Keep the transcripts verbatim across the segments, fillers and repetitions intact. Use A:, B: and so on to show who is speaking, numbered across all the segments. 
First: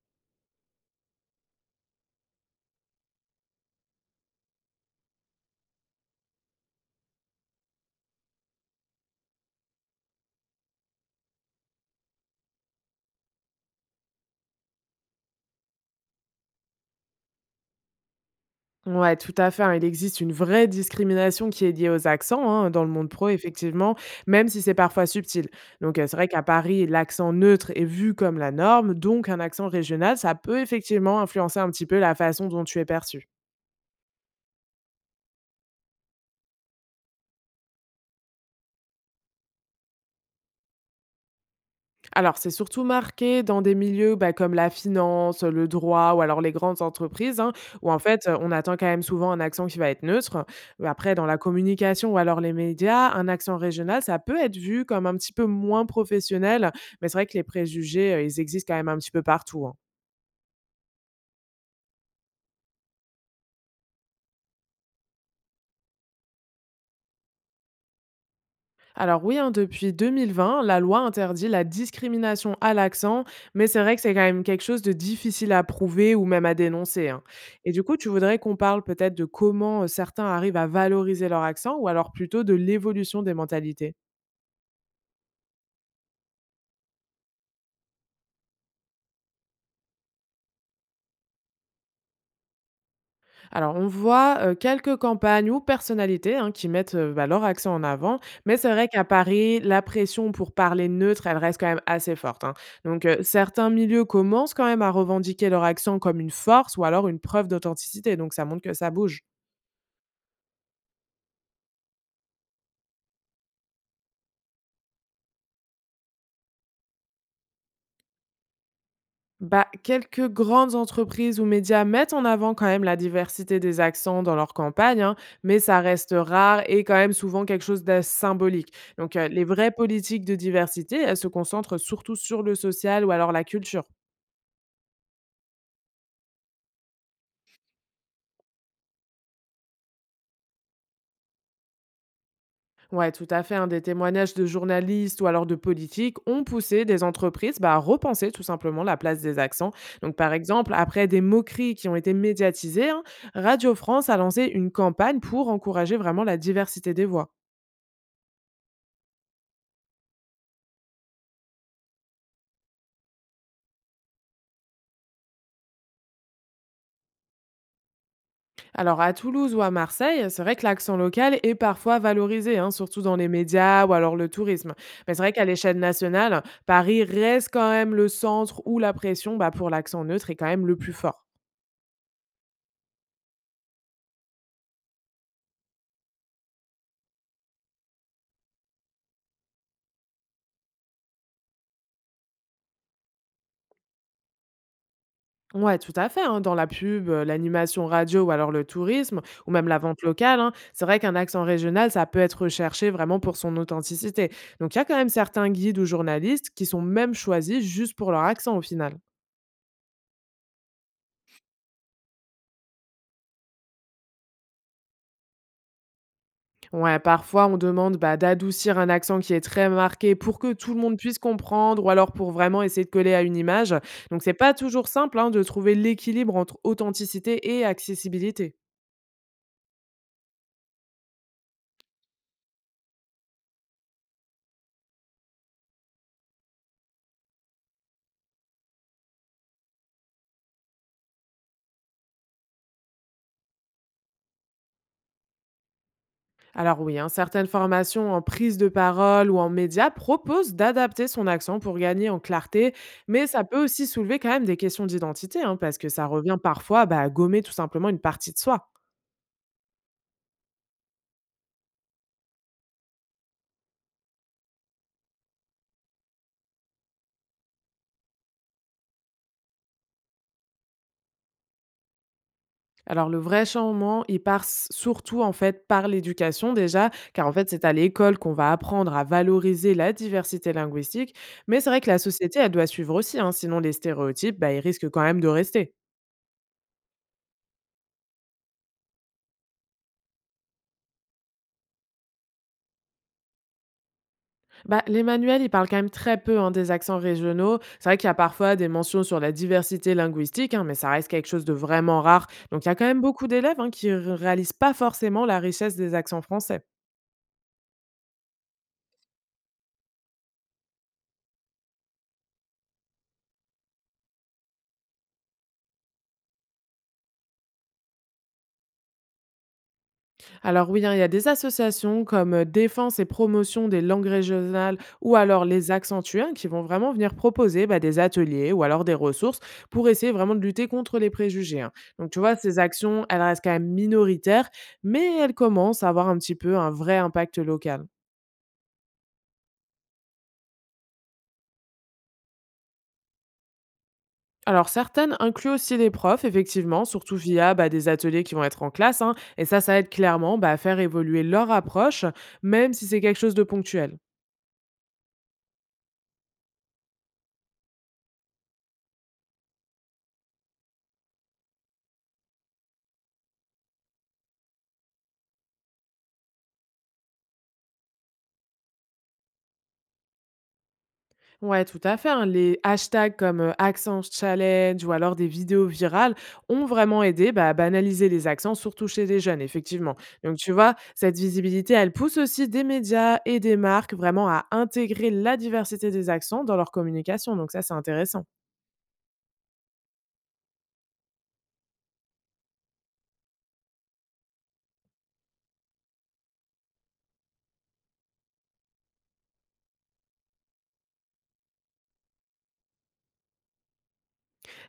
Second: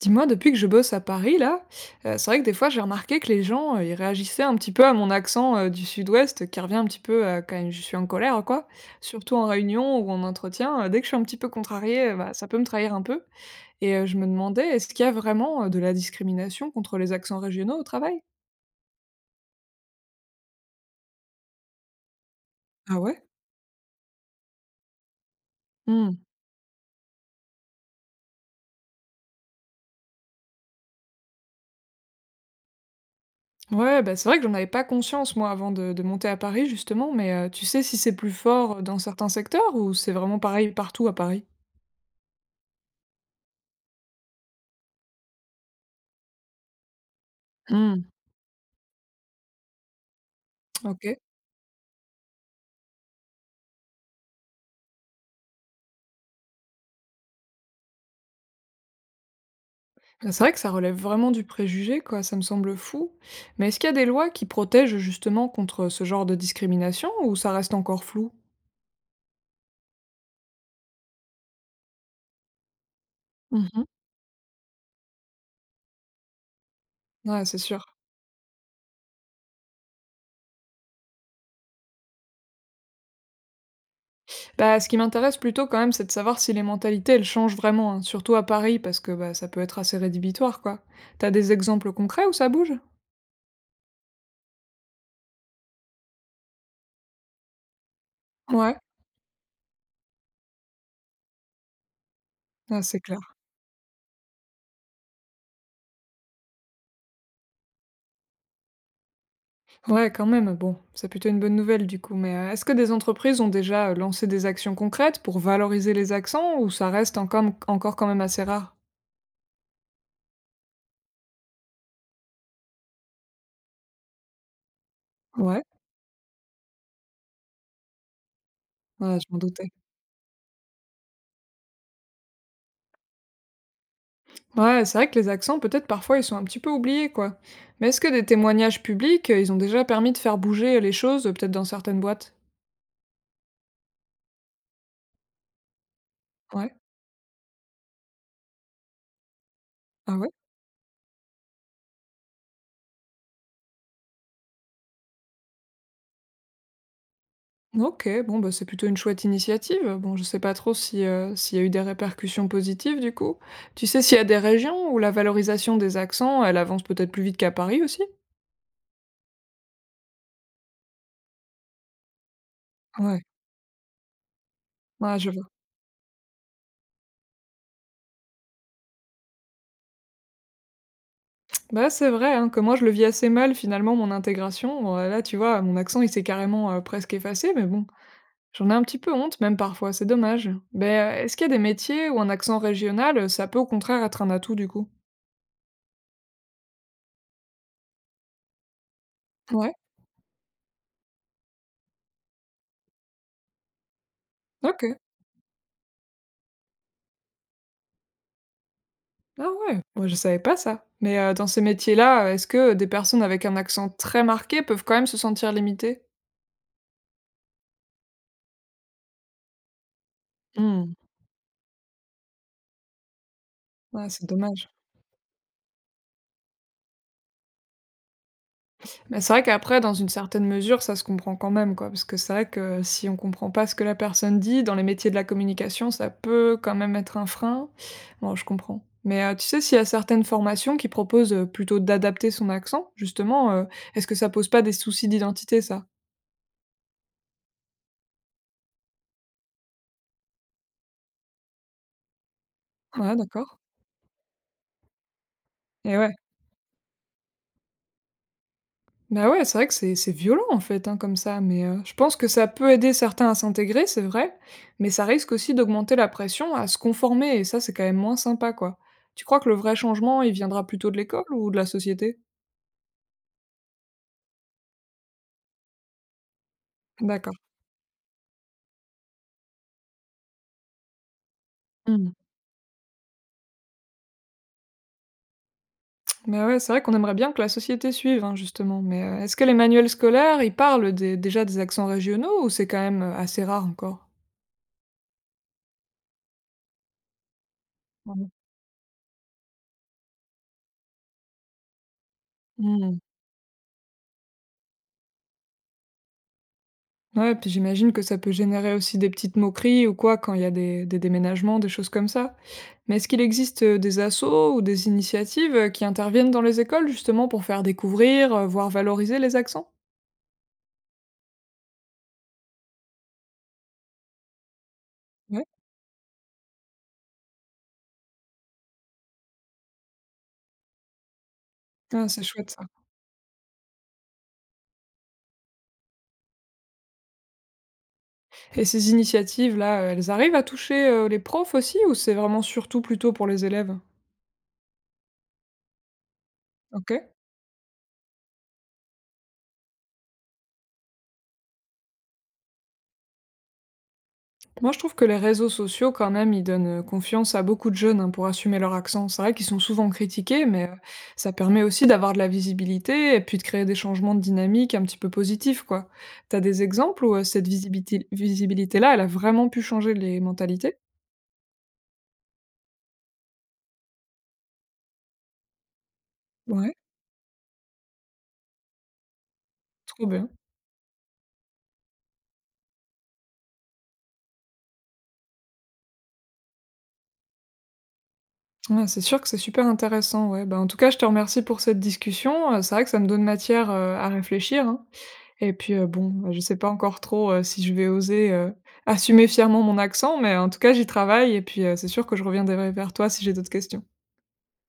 A: Dis-moi, depuis que je bosse à Paris là, heu, c'est vrai que des fois j'ai remarqué que les gens, heu, ils réagissaient un petit peu à mon accent, heu, du sud-ouest qui revient un petit peu, heu, quand je suis en colère quoi. Surtout en réunion ou en entretien, heu, dès que je suis un petit peu contrariée, heu, bah, ça peut me trahir un peu et heu, je me demandais, est-ce qu'il y a vraiment, heu, de la discrimination contre les accents régionaux au travail?
B: Ouais, tout à fait, hein. Il existe une vraie discrimination qui est liée aux accents, hein, dans le
A: Ah
B: monde
A: ouais?
B: pro effectivement, même si c'est parfois subtil. Donc, heu,
A: Mmh.
B: c'est vrai qu'à Paris, l'accent neutre est vu comme la norme, donc un accent régional, ça peut effectivement influencer un petit peu la façon dont tu es perçu.
A: Ouais, bah, c'est vrai que j'en avais pas conscience moi avant de de monter à Paris justement, mais heu, tu sais si c'est plus fort, euh, dans certains secteurs ou c'est vraiment pareil partout à Paris?
B: Alors, c'est surtout marqué dans des milieux, bah, comme la finance, le droit ou alors les grandes entreprises, hein, où en
A: Mmh.
B: fait, heu, on attend quand même souvent un accent qui va être neutre. Heu,
A: OK.
B: après dans la communication ou alors les médias, un accent régional, ça peut être vu comme un petit peu moins professionnel, mais c'est vrai que les préjugés, heu, ils existent quand même un petit peu partout, hein.
A: Bah, c'est vrai que ça relève vraiment du préjugé, quoi, ça me semble fou. Mais est-ce qu'il y a des lois qui protègent justement contre ce genre de discrimination ou ça reste encore flou?
B: Alors oui, hein, depuis deux mille vingt, la loi interdit la discrimination à l'accent, mais c'est
A: Mhm.
B: vrai que c'est quand même quelque chose de difficile à prouver ou même à dénoncer, hein.
A: Ouais, c'est
B: Et du
A: sûr.
B: coup, tu voudrais qu'on parle peut-être de comment euh, certains arrivent à valoriser leur accent ou alors plutôt de l'évolution des mentalités.
A: Bah, ce qui m'intéresse plutôt quand même, c'est de savoir si les mentalités, elles changent vraiment, hein, surtout à Paris, parce que bah, ça peut être assez rédhibitoire, quoi. T'as des exemples concrets où ça bouge?
B: Alors, on voit, heu, quelques campagnes ou personnalités, hein, qui mettent, heu, bah, leur accent en avant, mais c'est
A: Ouais,
B: vrai qu'à Paris, la pression pour parler neutre, elle reste quand même assez forte, hein.
A: ah, c'est
B: Donc, heu,
A: clair.
B: certains milieux commencent quand même à revendiquer leur accent comme une force ou alors une preuve d'authenticité, donc ça montre que ça bouge.
A: Ouais, quand même, bon, c'est plutôt une bonne nouvelle du coup, mais euh, est-ce que des entreprises ont déjà euh, lancé des actions concrètes pour valoriser les accents ou ça reste encore, encore quand même assez rare?
B: Bah, quelques grandes entreprises ou médias mettent en avant quand même la diversité des accents dans leurs campagnes, hein, mais
A: Ouais.
B: ça reste rare et quand même souvent quelque chose de symbolique. Donc,
A: Ouais, je
B: euh,
A: m'en
B: les
A: doutais.
B: vraies politiques de diversité, elles se concentrent surtout sur le social ou alors la culture.
A: Ouais, c'est vrai que les accents, peut-être parfois, ils sont un petit peu oubliés, quoi. Mais est-ce que des témoignages publics, euh, ils ont déjà permis de faire bouger les choses, euh, peut-être dans certaines boîtes?
B: Ouais, tout à fait, hein, des témoignages de journalistes ou alors de politiques ont
A: Ouais.
B: poussé des entreprises, bah, à repenser tout simplement la place des accents. Donc,
A: Ah ouais?
B: par exemple, après des moqueries qui ont été médiatisées, hein, Radio France a lancé une campagne pour encourager vraiment la diversité des voix.
A: OK, bon, bah, c'est plutôt une chouette initiative. Bon, je sais pas trop si, euh, s'il y a eu des répercussions positives, du coup. Tu sais s'il y a des régions où la valorisation des accents, elle avance peut-être plus vite qu'à Paris aussi?
B: Alors à Toulouse ou à Marseille, c'est vrai que l'accent local est parfois valorisé, hein, surtout dans
A: Ouais,
B: les médias ou alors le tourisme. Mais
A: ouais,
B: c'est
A: je
B: vrai
A: vois.
B: qu'à l'échelle nationale, Paris reste quand même le centre où la pression, bah, pour l'accent neutre est quand même le plus fort.
A: Bah, c'est vrai, hein, que moi je le vis assez mal finalement, mon intégration. Bon, là, tu vois, mon accent il s'est carrément euh, presque effacé, mais bon, j'en ai un petit peu honte même parfois, c'est dommage. Mais, heu, est-ce qu'il y a des métiers où un accent régional, euh, ça peut au contraire être un atout du coup?
B: Ouais, tout à fait, hein. Dans la pub, euh, l'animation radio ou alors le tourisme ou même
A: Ouais,
B: la vente locale, hein, c'est vrai qu'un accent régional, ça peut être recherché vraiment pour son authenticité. Donc il y a
A: OK.
B: quand même certains guides ou journalistes qui sont même choisis juste pour leur accent au final.
A: Ah ouais, moi je savais pas ça. Mais, heu, dans ces métiers-là, euh, est-ce que des personnes avec un accent très marqué peuvent quand même se sentir limitées?
B: Ouais, parfois on demande, bah, d'adoucir un accent qui est très marqué pour que tout le
A: Mmh.
B: monde puisse comprendre ou alors pour vraiment essayer de coller à une image.
A: Ouais,
B: Donc
A: c'est
B: c'est pas
A: dommage.
B: toujours simple, hein, de trouver l'équilibre entre authenticité et accessibilité.
A: Mais c'est vrai qu'après, dans une certaine mesure, ça se comprend quand même, quoi. Parce que c'est vrai que si on comprend pas ce que la personne dit, dans les métiers de la communication, ça peut quand même être un frein. Bon, je comprends. Mais euh, tu sais, s'il y a certaines formations qui proposent euh, plutôt d'adapter son accent, justement, euh, est-ce que ça pose pas des soucis d'identité, ça?
B: Alors oui, hein, certaines formations en prise de parole ou en médias proposent d'adapter son accent pour gagner en clarté,
A: Ouais,
B: mais ça
A: d'accord.
B: peut aussi soulever quand même des questions d'identité, hein, parce que
A: Et
B: ça
A: ouais.
B: revient parfois, bah, à gommer tout simplement une partie de soi.
A: Bah, ouais, c'est vrai que c'est c'est violent, en fait, hein, comme ça, mais heu, je pense que ça peut aider certains à s'intégrer, c'est vrai, mais ça risque aussi d'augmenter la pression à se conformer et ça, c'est quand même moins sympa, quoi. Tu crois que le vrai changement, il viendra plutôt de l'école ou de la société?
B: Alors le vrai changement, il passe surtout en fait par l'éducation déjà, car en
A: D'accord.
B: fait c'est à l'école qu'on va apprendre à valoriser la diversité linguistique, mais c'est vrai que la
A: Mmh.
B: société, elle doit suivre aussi, hein, sinon les stéréotypes, bah, ils risquent quand même de rester.
A: Bah, ouais, c'est vrai qu'on aimerait bien que la société suive, hein, justement, mais heu, est-ce que les manuels scolaires, ils parlent des déjà des accents régionaux ou c'est quand même, heu, assez rare encore?
B: Bah, les manuels, ils parlent quand même très peu, hein, des accents régionaux. C'est vrai qu'il y a
A: Mmh.
B: parfois des mentions sur la diversité linguistique, hein, mais ça reste quelque chose de vraiment rare, donc il y a quand
A: Mmh.
B: même beaucoup d'élèves, hein, qui ne réalisent pas forcément la richesse des accents français.
A: Ouais, puis j'imagine que ça peut générer aussi des petites moqueries ou quoi quand il y a des, des déménagements, des choses comme ça. Mais est-ce qu'il existe euh, des assos ou des initiatives euh, qui interviennent dans les écoles justement pour faire découvrir, euh, voire valoriser les accents?
B: Alors oui, hein, il y a des associations comme euh, Défense et Promotion des langues régionales ou
A: Ouais.
B: alors les Accentués, hein, qui vont vraiment venir proposer, bah, des ateliers ou alors des ressources pour essayer vraiment de lutter contre les préjugés, hein.
A: Ah,
B: Donc tu
A: c'est
B: vois,
A: chouette
B: ces
A: ça.
B: actions, elles restent quand même minoritaires, mais elles commencent à avoir un petit peu un vrai impact local.
A: Et ces initiatives-là, euh, elles arrivent à toucher euh, les profs aussi ou c'est vraiment surtout plutôt pour les élèves?
B: Alors certaines incluent aussi les profs, effectivement,
A: OK.
B: surtout via, bah, des ateliers qui vont être en classe, hein, et ça, ça aide clairement, bah, à faire évoluer leur approche, même si c'est quelque chose de ponctuel.
A: Moi, je trouve que les réseaux sociaux, quand même, ils donnent, heu, confiance à beaucoup de jeunes, hein, pour assumer leur accent. C'est vrai qu'ils sont souvent critiqués, mais heu, ça permet aussi d'avoir de la visibilité et puis de créer des changements de dynamique un petit peu positifs, quoi. T'as des exemples où, heu, cette visibilité, visibilité-là, elle a vraiment pu changer les mentalités?
B: Ouais, tout à fait, hein. Les hashtags comme, euh, accent challenge ou alors des vidéos virales ont
A: Ouais,
B: vraiment aidé, bah, à banaliser les accents, surtout chez les jeunes, effectivement.
A: trop bien.
B: Donc tu vois, cette visibilité, elle pousse aussi des médias et des marques vraiment à intégrer la diversité des accents dans leur communication, donc ça, c'est intéressant.
A: Ouais, c'est sûr que c'est super intéressant, ouais. Bah, en tout cas, je te remercie pour cette discussion, heu, c'est vrai que ça me donne matière, heu, à réfléchir, hein. Et puis, heu, bon, bah, je sais pas encore trop, heu, si je vais oser, heu, assumer fièrement mon accent, mais en tout cas, j'y travaille et puis, heu, c'est sûr que je reviendrai vers toi si j'ai d'autres questions.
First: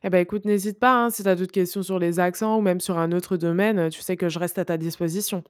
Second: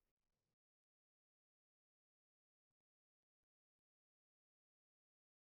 B: Eh ben, écoute, n'hésite pas, hein, si tu as d'autres questions sur les accents ou même sur un autre domaine, tu sais que je reste à ta disposition.